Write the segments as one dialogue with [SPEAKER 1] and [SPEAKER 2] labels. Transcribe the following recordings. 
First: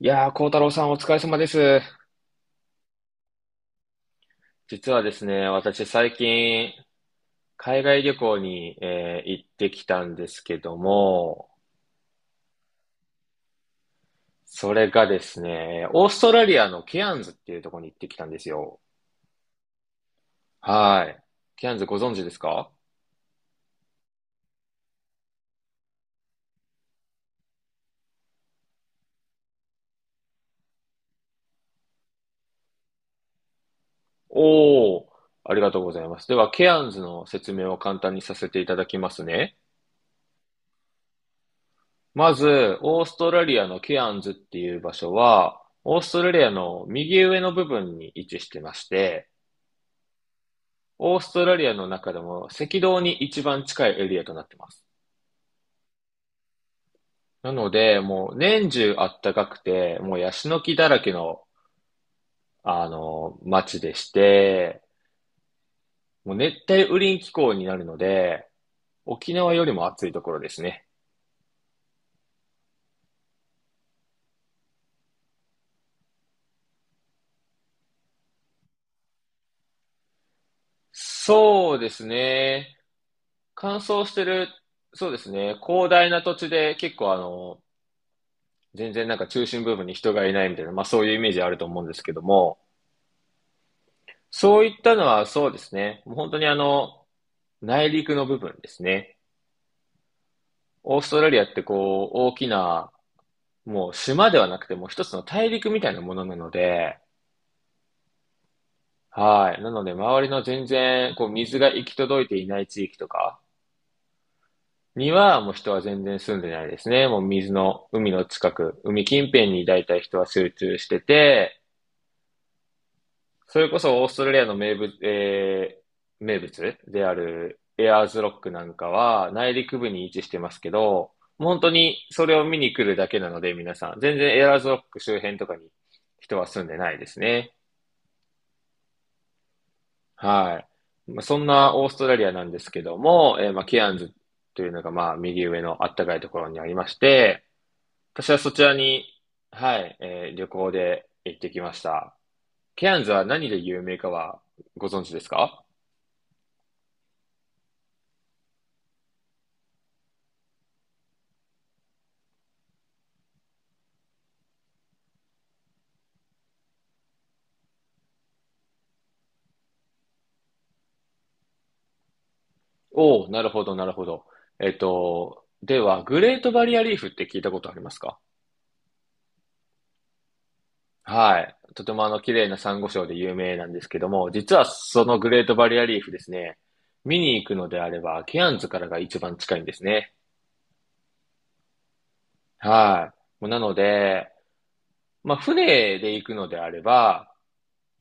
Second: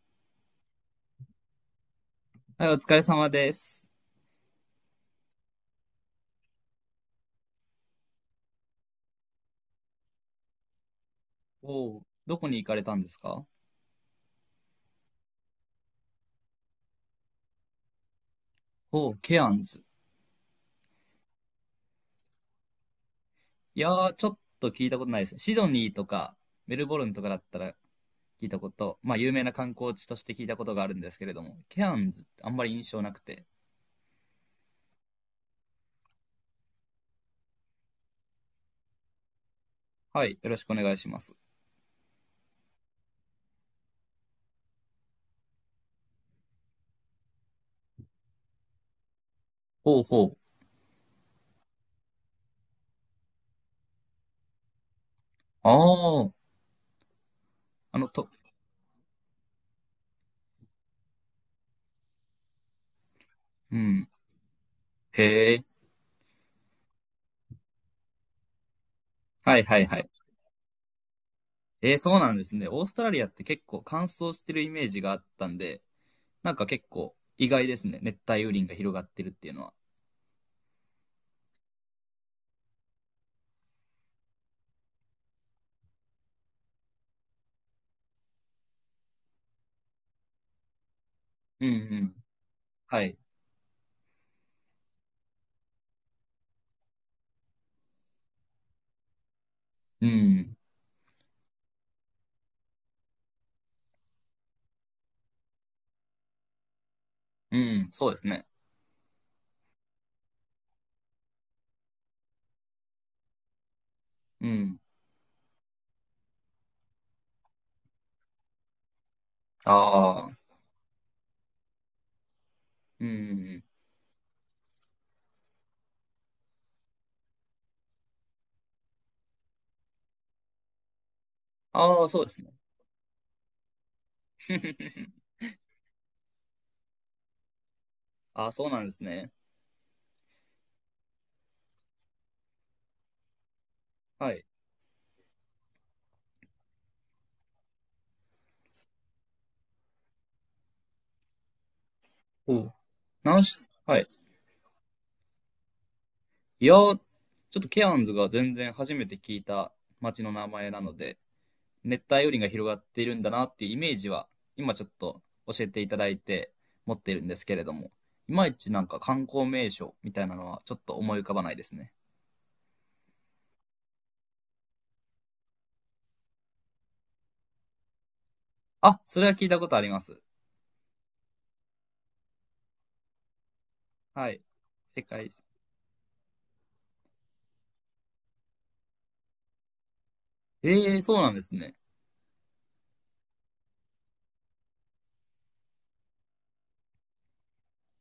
[SPEAKER 1] いやー、幸太郎さんお疲れ様です。
[SPEAKER 2] はい、お疲れ様です。
[SPEAKER 1] 実はですね、私最近、海外旅行に、行ってきたんですけども、
[SPEAKER 2] おお、どこに行かれたんですか？
[SPEAKER 1] それがですね、オーストラリアのケアンズっていうところに行ってきたんですよ。
[SPEAKER 2] おお、ケアンズ。
[SPEAKER 1] はい。ケアンズご存知ですか？
[SPEAKER 2] いやー、ちょっと聞いたことないですね。シドニーとかメルボルンとかだったら聞いたこと、まあ有名な観光地として聞いたことがあるんですけれども、ケアンズってあんまり印象なくて。
[SPEAKER 1] おー、ありがとうございます。では、ケアンズの説明を簡単にさせていただきますね。
[SPEAKER 2] はい、よろしくお願いします。
[SPEAKER 1] まず、オーストラリアのケアンズっていう場所は、オーストラリアの右上の部分に位置してまして、
[SPEAKER 2] ほうほう。
[SPEAKER 1] オーストラリアの中でも赤道に一番近いエリアとなってます。
[SPEAKER 2] ああ、
[SPEAKER 1] なので、
[SPEAKER 2] あの
[SPEAKER 1] も
[SPEAKER 2] と、
[SPEAKER 1] う年中あったかくて、もうヤシの木だらけの、
[SPEAKER 2] う
[SPEAKER 1] 街で
[SPEAKER 2] ん。
[SPEAKER 1] して、
[SPEAKER 2] へえ。
[SPEAKER 1] もう熱帯雨林気候になるので、沖縄
[SPEAKER 2] は
[SPEAKER 1] よ
[SPEAKER 2] い
[SPEAKER 1] り
[SPEAKER 2] は
[SPEAKER 1] も
[SPEAKER 2] いは
[SPEAKER 1] 暑
[SPEAKER 2] い。
[SPEAKER 1] いところですね。
[SPEAKER 2] そうなんですね。オーストラリアって結構乾燥してるイメージがあったんで、なんか結構意外ですね。熱帯雨林が広がってるっていうのは。
[SPEAKER 1] そうですね。乾燥してる、そうですね。広大な土地で結構全然なんか中心部分に人がいないみたいな、まあそういうイメージある
[SPEAKER 2] う
[SPEAKER 1] と
[SPEAKER 2] んう
[SPEAKER 1] 思うんですけど
[SPEAKER 2] ん。
[SPEAKER 1] も、
[SPEAKER 2] はい。
[SPEAKER 1] そういったのはそうですね。もう本当に内陸の部分ですね。
[SPEAKER 2] うん。
[SPEAKER 1] オーストラリアってこう、大きな、もう島ではなくてもう一つの大陸みたいなものなので、
[SPEAKER 2] うん。そうですね。
[SPEAKER 1] はい。なので、周りの全然、こう、水が行き届いていない地域とか
[SPEAKER 2] うん。
[SPEAKER 1] には、もう人は全然住んでないですね。もう水の、海の近く、海近辺に大体人は
[SPEAKER 2] ああ。
[SPEAKER 1] 集中してて、
[SPEAKER 2] う
[SPEAKER 1] そ
[SPEAKER 2] ん。
[SPEAKER 1] れこそオーストラリアの名物であるエアーズロックなんかは内陸部に位置してますけど、もう本当に
[SPEAKER 2] ああ、そう
[SPEAKER 1] そ
[SPEAKER 2] で
[SPEAKER 1] れ
[SPEAKER 2] す
[SPEAKER 1] を
[SPEAKER 2] ね。
[SPEAKER 1] 見に来るだけなので皆さん、全然エアーズロック周 辺とかに人は住んでないですね。
[SPEAKER 2] ああ、そうなんですね。
[SPEAKER 1] はい。まあ、そんなオーストラリアなんですけども、まあ、ケアンズ
[SPEAKER 2] はい。
[SPEAKER 1] というのがまあ右上のあったかいところにありまして、私はそちらに、はい、旅行で行ってきました。
[SPEAKER 2] おう。
[SPEAKER 1] ケアンズは
[SPEAKER 2] なん
[SPEAKER 1] 何で
[SPEAKER 2] し、
[SPEAKER 1] 有名
[SPEAKER 2] はい。
[SPEAKER 1] かはご存知ですか？
[SPEAKER 2] いやー、ちょっとケアンズが全然初めて聞いた町の名前なので、熱帯雨林が広がっているんだなっていうイメージは、今ちょっと教えていただいて持っているんですけれども、いまいちなんか観光名所みたいなのはちょっと思い浮かばないですね。
[SPEAKER 1] おお、なるほど、なるほど。では、グレートバリアリーフって聞いたことありますか？
[SPEAKER 2] あ、それは聞いたことあります。
[SPEAKER 1] はい。とても綺麗なサンゴ礁で有名なんですけども、
[SPEAKER 2] はい。
[SPEAKER 1] 実は
[SPEAKER 2] 世
[SPEAKER 1] その
[SPEAKER 2] 界
[SPEAKER 1] グ
[SPEAKER 2] 遺
[SPEAKER 1] レ
[SPEAKER 2] 産。
[SPEAKER 1] ートバリアリーフですね、見に行くのであれば、ケアンズからが一番近いんですね。
[SPEAKER 2] ええー、そうなんですね。
[SPEAKER 1] はい。もうなので、まあ、船で行くのであれば、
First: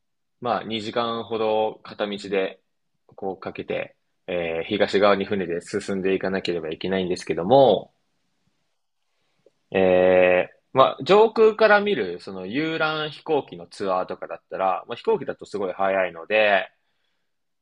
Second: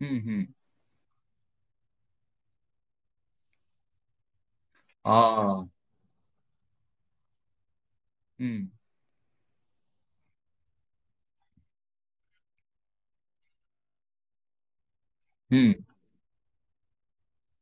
[SPEAKER 2] うんうん。
[SPEAKER 1] まあ、2時間ほど片道で、こうかけて、東側に船で
[SPEAKER 2] ああ。
[SPEAKER 1] 進んでいかなければいけないんですけども、
[SPEAKER 2] うん、
[SPEAKER 1] まあ、上空から見る、その遊覧飛行機のツアーとかだったら、まあ、飛行機だと
[SPEAKER 2] う
[SPEAKER 1] すごい
[SPEAKER 2] ん、
[SPEAKER 1] 早いので、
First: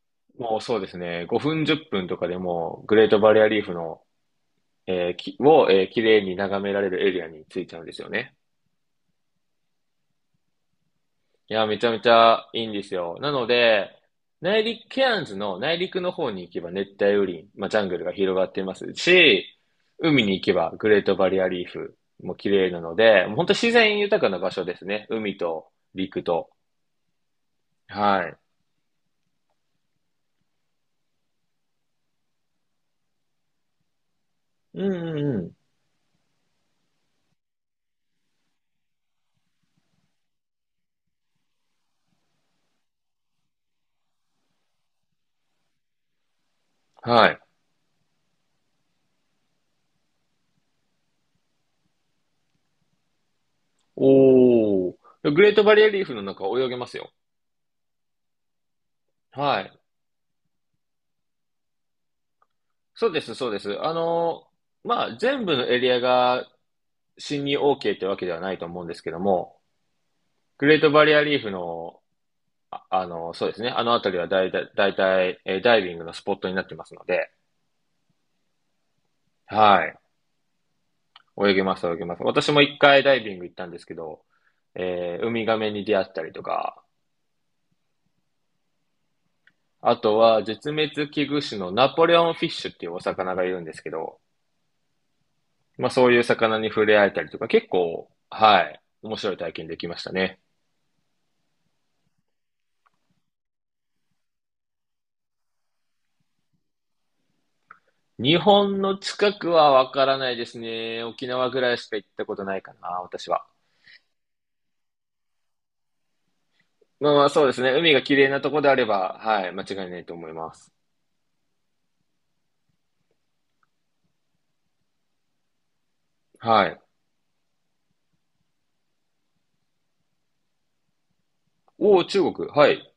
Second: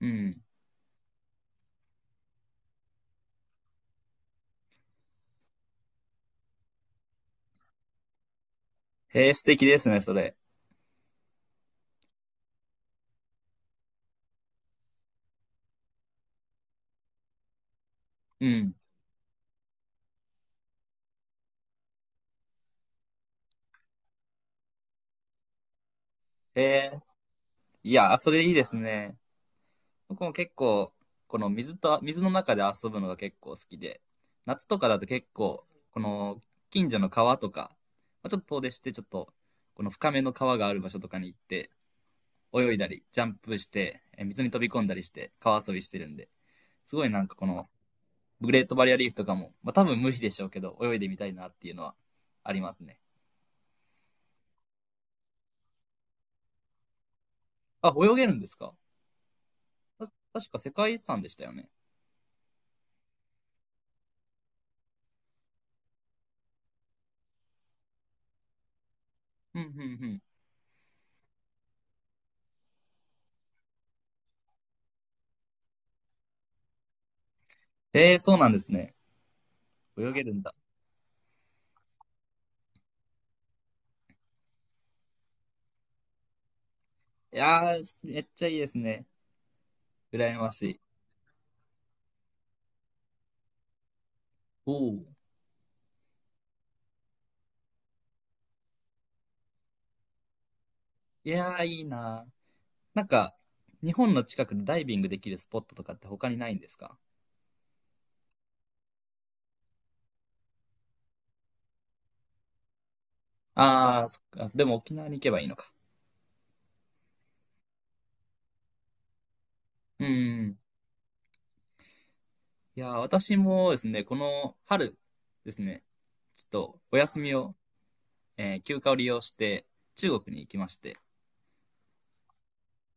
[SPEAKER 2] うん。
[SPEAKER 1] もうそうですね、5分10分とかでも、グレートバリアリーフの、えーきを、えー、綺麗に眺められるエリアに着いちゃうんですよね。
[SPEAKER 2] へえ、素敵ですね、それ。
[SPEAKER 1] いや、めちゃめちゃいいんですよ。なので、内陸、ケアンズの内陸の方に行けば熱帯雨林、まあ、ジャングルが広が
[SPEAKER 2] う
[SPEAKER 1] っていま
[SPEAKER 2] ん。
[SPEAKER 1] すし、海に行けばグレートバリアリーフも綺麗なので、もう本当自然豊かな場所ですね。海と陸と。
[SPEAKER 2] へえ、いや、
[SPEAKER 1] は
[SPEAKER 2] そ
[SPEAKER 1] い。
[SPEAKER 2] れいいですね。僕も結構、この水と、水の中で遊ぶのが結構好きで、夏と
[SPEAKER 1] う
[SPEAKER 2] か
[SPEAKER 1] ん
[SPEAKER 2] だと
[SPEAKER 1] う
[SPEAKER 2] 結
[SPEAKER 1] んうん。
[SPEAKER 2] 構、この近所の川とか、まあ、ちょっと遠出して、ちょっと、この深めの川がある場所とかに行って、泳いだり、ジャンプして、水に飛び込んだりして、川遊びしてるんで、すごいな
[SPEAKER 1] は
[SPEAKER 2] んか
[SPEAKER 1] い。
[SPEAKER 2] この、グレートバリアリーフとかも、まあ多分無理でしょうけど、泳いでみたいなっていうのはありますね。
[SPEAKER 1] おー。グレートバリアリーフの中泳げますよ。
[SPEAKER 2] あ、泳げるんですか？
[SPEAKER 1] はい。
[SPEAKER 2] た確か世界遺産でしたよね。
[SPEAKER 1] そうです、そうです。まあ、全部のエリアが侵入 OK ってわけではないと思うんですけども、
[SPEAKER 2] うん、うん、うん。
[SPEAKER 1] グレートバリアリーフのそうですね。あの辺りはだいたい、ダイビングのスポットになってますので、
[SPEAKER 2] そうなんですね。
[SPEAKER 1] はい。
[SPEAKER 2] 泳げるんだ。
[SPEAKER 1] 泳げます、泳げます。私も1回ダイビング行ったんですけど、ウミガメに出会ったりとか、
[SPEAKER 2] いやー、めっちゃいいですね。
[SPEAKER 1] あと
[SPEAKER 2] 羨
[SPEAKER 1] は
[SPEAKER 2] まし
[SPEAKER 1] 絶
[SPEAKER 2] い。
[SPEAKER 1] 滅危惧種のナポレオンフィッシュっていうお魚がいるんですけど、
[SPEAKER 2] おお。
[SPEAKER 1] まあそういう魚に触れ合えたりとか、結構、はい、面白い体験できましたね。
[SPEAKER 2] いやー、いいなー。なんか、日本の近くでダイビングできるスポットとかって他にないんですか？
[SPEAKER 1] 日本の近くはわからないですね。沖縄ぐらいしか行ったことないかな、私は。
[SPEAKER 2] ああー、そっか。でも沖縄に行けばいいのか。
[SPEAKER 1] まあまあそうですね。海が綺麗なとこであれば、はい、間違いない
[SPEAKER 2] う
[SPEAKER 1] と思いま
[SPEAKER 2] ん。
[SPEAKER 1] す。
[SPEAKER 2] いやー、私もですね、この春ですね、ちょっ
[SPEAKER 1] はい。
[SPEAKER 2] とお休みを、休暇を利用して中国に行きまして、
[SPEAKER 1] おお、中国。はい。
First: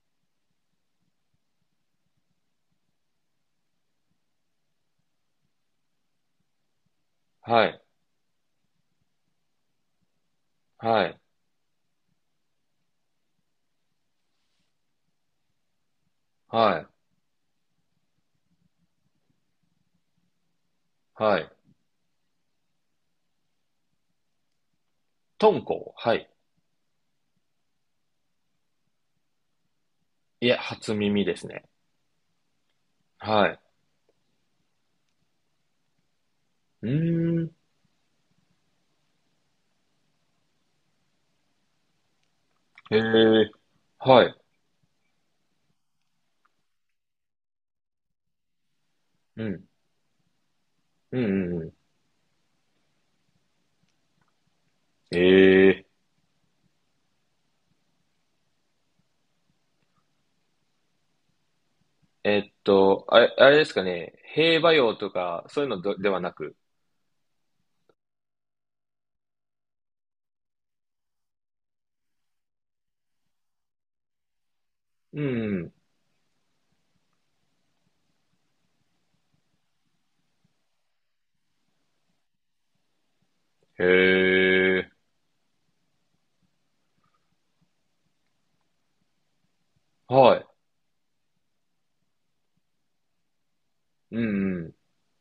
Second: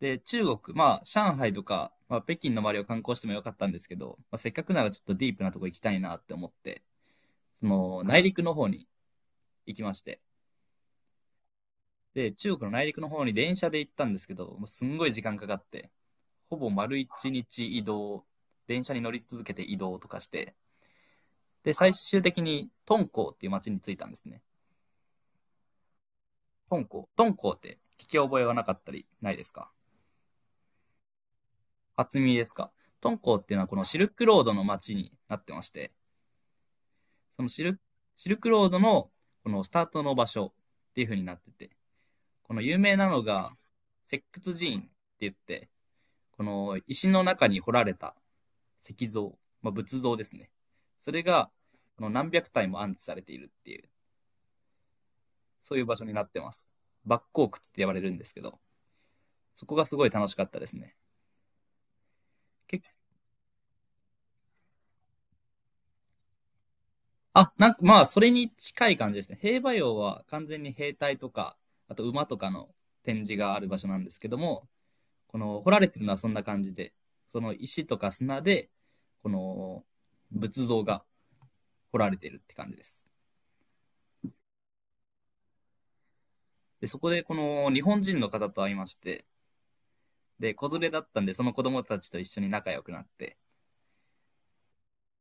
[SPEAKER 2] で、中国、まあ、上海とか、まあ、北京の周りを観光してもよかったんですけど、まあ、せっかくならちょっとディープなとこ行きたいなって思って、そ
[SPEAKER 1] はい。
[SPEAKER 2] の、内陸の方に行きまして、
[SPEAKER 1] はい。
[SPEAKER 2] で、中国の内陸の方に電車で行ったんですけど、もうすんごい時間かかって、ほぼ
[SPEAKER 1] はい。
[SPEAKER 2] 丸一日移動、電車に乗り続けて移動とかして、
[SPEAKER 1] はい。
[SPEAKER 2] で、最終的に敦煌っていう街に着いたんですね。
[SPEAKER 1] 敦煌。はい。
[SPEAKER 2] 敦煌。敦煌って聞き覚えはなかったりないですか？
[SPEAKER 1] いや、初耳ですね。
[SPEAKER 2] 初耳ですか？敦煌っ
[SPEAKER 1] は
[SPEAKER 2] ていう
[SPEAKER 1] い。
[SPEAKER 2] のはこのシルクロードの街になってまして、
[SPEAKER 1] うー
[SPEAKER 2] その
[SPEAKER 1] ん。
[SPEAKER 2] シルクロードのこのスタートの場所っていう風になってて、この有
[SPEAKER 1] へ
[SPEAKER 2] 名なの
[SPEAKER 1] え。
[SPEAKER 2] が石
[SPEAKER 1] はい。
[SPEAKER 2] 窟寺院って言って、この石の中に掘られた石像、
[SPEAKER 1] うん。
[SPEAKER 2] まあ、仏像ですね。そ
[SPEAKER 1] う
[SPEAKER 2] れ
[SPEAKER 1] ん
[SPEAKER 2] が
[SPEAKER 1] うんう
[SPEAKER 2] この何百体も安置されているっていう、
[SPEAKER 1] ん。え
[SPEAKER 2] そうい
[SPEAKER 1] え。
[SPEAKER 2] う場所になってます。バッコークって呼ばれるんですけど、そこがすごい楽しかったですね。け
[SPEAKER 1] あれですかね。兵馬俑とか、そういうのどではなく。
[SPEAKER 2] あ、なんかまあそれに近い感じですね。兵馬俑は完全に兵隊とか、あと馬とかの展示がある場所なんですけども、
[SPEAKER 1] う
[SPEAKER 2] こ
[SPEAKER 1] んう
[SPEAKER 2] の掘
[SPEAKER 1] ん。
[SPEAKER 2] られてるのはそんな感じで、その石とか砂で、この仏像が掘られてるって感じです。
[SPEAKER 1] へえ。
[SPEAKER 2] で、そこでこの日本人の方と会いまして、
[SPEAKER 1] はい。
[SPEAKER 2] で、子連れだったんで、その子供たちと一緒に仲良くなって、
[SPEAKER 1] うん。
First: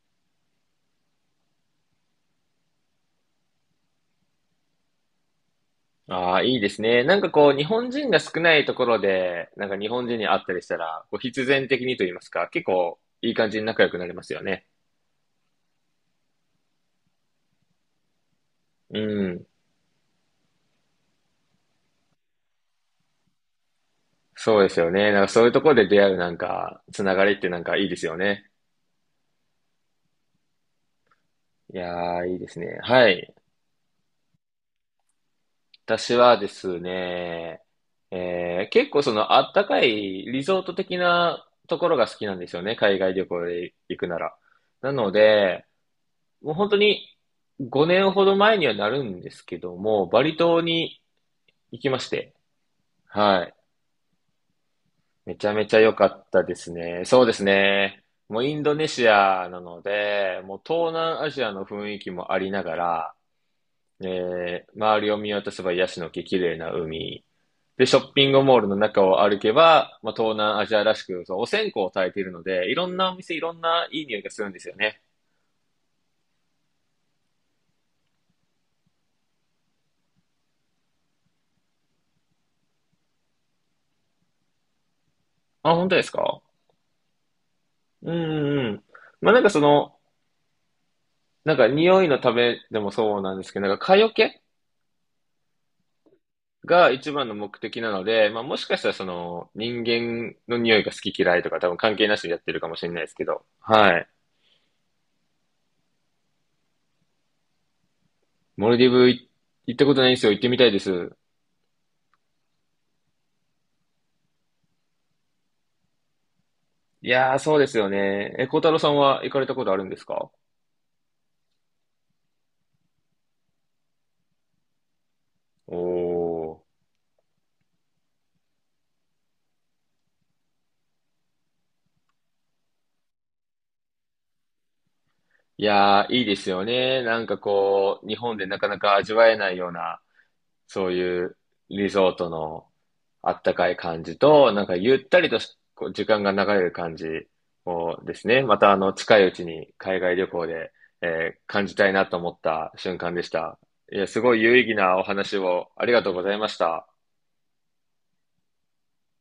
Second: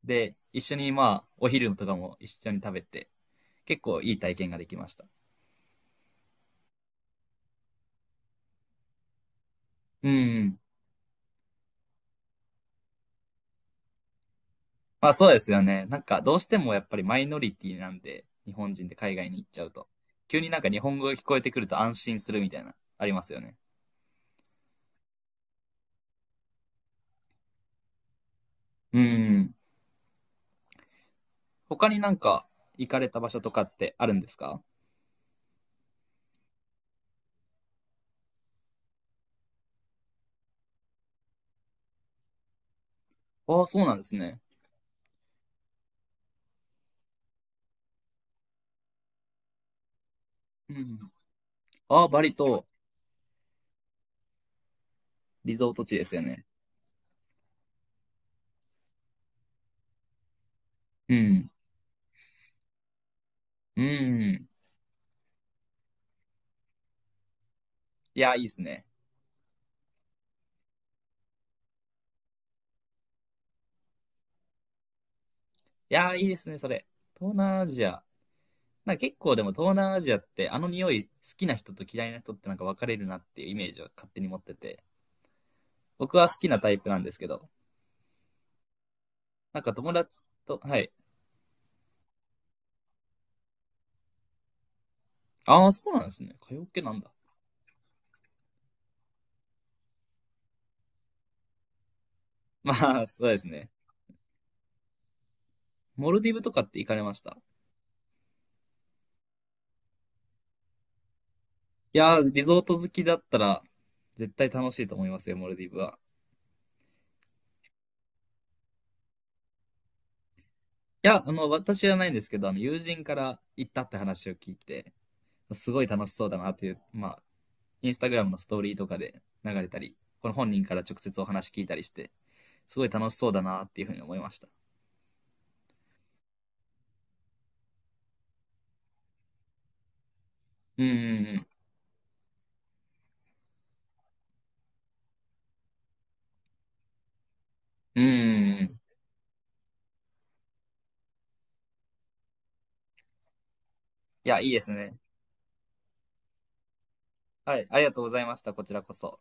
[SPEAKER 2] で、一緒にまあ、お昼とかも一緒に食べて、結構いい体験ができました。
[SPEAKER 1] ああ、いいですね。なんかこう、日本人が少ないところで、なんか日本
[SPEAKER 2] う
[SPEAKER 1] 人に会った
[SPEAKER 2] ん。
[SPEAKER 1] りしたら、こう必然的にと言いますか、結構いい感じに仲良くなりますよね。
[SPEAKER 2] まあそうですよね。なんかどうしてもやっぱりマイノリティなんで、日本人で
[SPEAKER 1] う
[SPEAKER 2] 海外に行
[SPEAKER 1] ん。
[SPEAKER 2] っちゃうと。急になんか日本語が聞こえてくると安心するみたいな、ありますよね。
[SPEAKER 1] そうですよね。なんかそういうところで出会うなんか、つながりってなんかいいですよね。
[SPEAKER 2] うん。
[SPEAKER 1] い
[SPEAKER 2] 他
[SPEAKER 1] や
[SPEAKER 2] になん
[SPEAKER 1] ー、いいで
[SPEAKER 2] か
[SPEAKER 1] すね。
[SPEAKER 2] 行か
[SPEAKER 1] は
[SPEAKER 2] れた場
[SPEAKER 1] い。
[SPEAKER 2] 所とかってあるんですか？
[SPEAKER 1] 私はですね、結構そのあったかいリゾート的なところが好きなんですよね。海外旅行
[SPEAKER 2] ああ、
[SPEAKER 1] で
[SPEAKER 2] そうなん
[SPEAKER 1] 行
[SPEAKER 2] で
[SPEAKER 1] く
[SPEAKER 2] す
[SPEAKER 1] なら。
[SPEAKER 2] ね。
[SPEAKER 1] なので、もう本当に5年ほど前にはなるんですけども、バリ島
[SPEAKER 2] うん。
[SPEAKER 1] に行きま
[SPEAKER 2] ああ、
[SPEAKER 1] し
[SPEAKER 2] バリ
[SPEAKER 1] て、
[SPEAKER 2] 島、
[SPEAKER 1] はい。めちゃ
[SPEAKER 2] リ
[SPEAKER 1] め
[SPEAKER 2] ゾ
[SPEAKER 1] ち
[SPEAKER 2] ー
[SPEAKER 1] ゃ
[SPEAKER 2] ト
[SPEAKER 1] 良
[SPEAKER 2] 地で
[SPEAKER 1] か
[SPEAKER 2] すよ
[SPEAKER 1] った
[SPEAKER 2] ね。
[SPEAKER 1] ですね。そうですね。もうインドネシアなので、もう東
[SPEAKER 2] う
[SPEAKER 1] 南アジ
[SPEAKER 2] ん。
[SPEAKER 1] アの雰囲気もありながら、
[SPEAKER 2] うん。
[SPEAKER 1] 周りを見渡せばヤシの木、綺麗な海。で、ショッ
[SPEAKER 2] い
[SPEAKER 1] ピン
[SPEAKER 2] や、い
[SPEAKER 1] グ
[SPEAKER 2] いで
[SPEAKER 1] モー
[SPEAKER 2] す
[SPEAKER 1] ルの
[SPEAKER 2] ね。
[SPEAKER 1] 中を歩けば、まあ、東南アジアらしく、そう、お線香を焚いているので、いろんなお店、いろんないい匂いがするんですよね。
[SPEAKER 2] いや、いいですね、それ。東南アジア。なんか結構でも東南アジアってあの匂い好きな人と嫌いな人ってなんか分かれるなっていうイメージを勝手に持ってて。
[SPEAKER 1] あ、本当です
[SPEAKER 2] 僕は好
[SPEAKER 1] か？
[SPEAKER 2] きなタイプなんですけど。
[SPEAKER 1] うんうんうん。まあ、なんかそ
[SPEAKER 2] なんか友
[SPEAKER 1] の、
[SPEAKER 2] 達と、はい。
[SPEAKER 1] なんか匂いのためでもそうなんですけど、なんか蚊よけ
[SPEAKER 2] ああ、そうなんですね。カラオケ
[SPEAKER 1] が
[SPEAKER 2] なん
[SPEAKER 1] 一
[SPEAKER 2] だ。
[SPEAKER 1] 番の目的なので、まあもしかしたらその人間の匂いが好き嫌いとか多分関係なしでやってるか
[SPEAKER 2] ま
[SPEAKER 1] もしれない
[SPEAKER 2] あ、
[SPEAKER 1] ですけ
[SPEAKER 2] そうで
[SPEAKER 1] ど、
[SPEAKER 2] すね。
[SPEAKER 1] はい。
[SPEAKER 2] モルディブとかって行かれました？
[SPEAKER 1] モルディブ行ったことないんですよ。行ってみたいです。
[SPEAKER 2] いやー、リゾート好きだったら、絶対楽しいと思いますよ、モルディブは。
[SPEAKER 1] いやー、そうですよね。え、孝太郎さんは行かれたことあるんですか？
[SPEAKER 2] いや、あの、私じゃないんですけど、あの、友人から行ったって話を聞いて、す
[SPEAKER 1] お
[SPEAKER 2] ごい楽しそうだなっ
[SPEAKER 1] ー。
[SPEAKER 2] ていう、まあ、インスタグラムのストーリーとかで流れたり、この本人から直接お話聞いたりして、すごい楽しそうだなっていうふうに思いました。
[SPEAKER 1] いやー、いいですよね。なんかこう、日本でなかなか味わえないような
[SPEAKER 2] う
[SPEAKER 1] そ
[SPEAKER 2] ん
[SPEAKER 1] う
[SPEAKER 2] う
[SPEAKER 1] いう
[SPEAKER 2] ん
[SPEAKER 1] リゾートのあったかい感じと、なんかゆったりと時間が流れる感じも
[SPEAKER 2] うん。う
[SPEAKER 1] ですね、
[SPEAKER 2] んう
[SPEAKER 1] ま
[SPEAKER 2] んう
[SPEAKER 1] た
[SPEAKER 2] ん。
[SPEAKER 1] 近いうちに海外旅行で、感じたいなと思った瞬間でした。いや、す
[SPEAKER 2] い
[SPEAKER 1] ご
[SPEAKER 2] や、
[SPEAKER 1] い
[SPEAKER 2] いい
[SPEAKER 1] 有
[SPEAKER 2] で
[SPEAKER 1] 意
[SPEAKER 2] す
[SPEAKER 1] 義
[SPEAKER 2] ね。
[SPEAKER 1] なお話をありがとうございました。
[SPEAKER 2] はい、ありがとうございました。こちらこそ。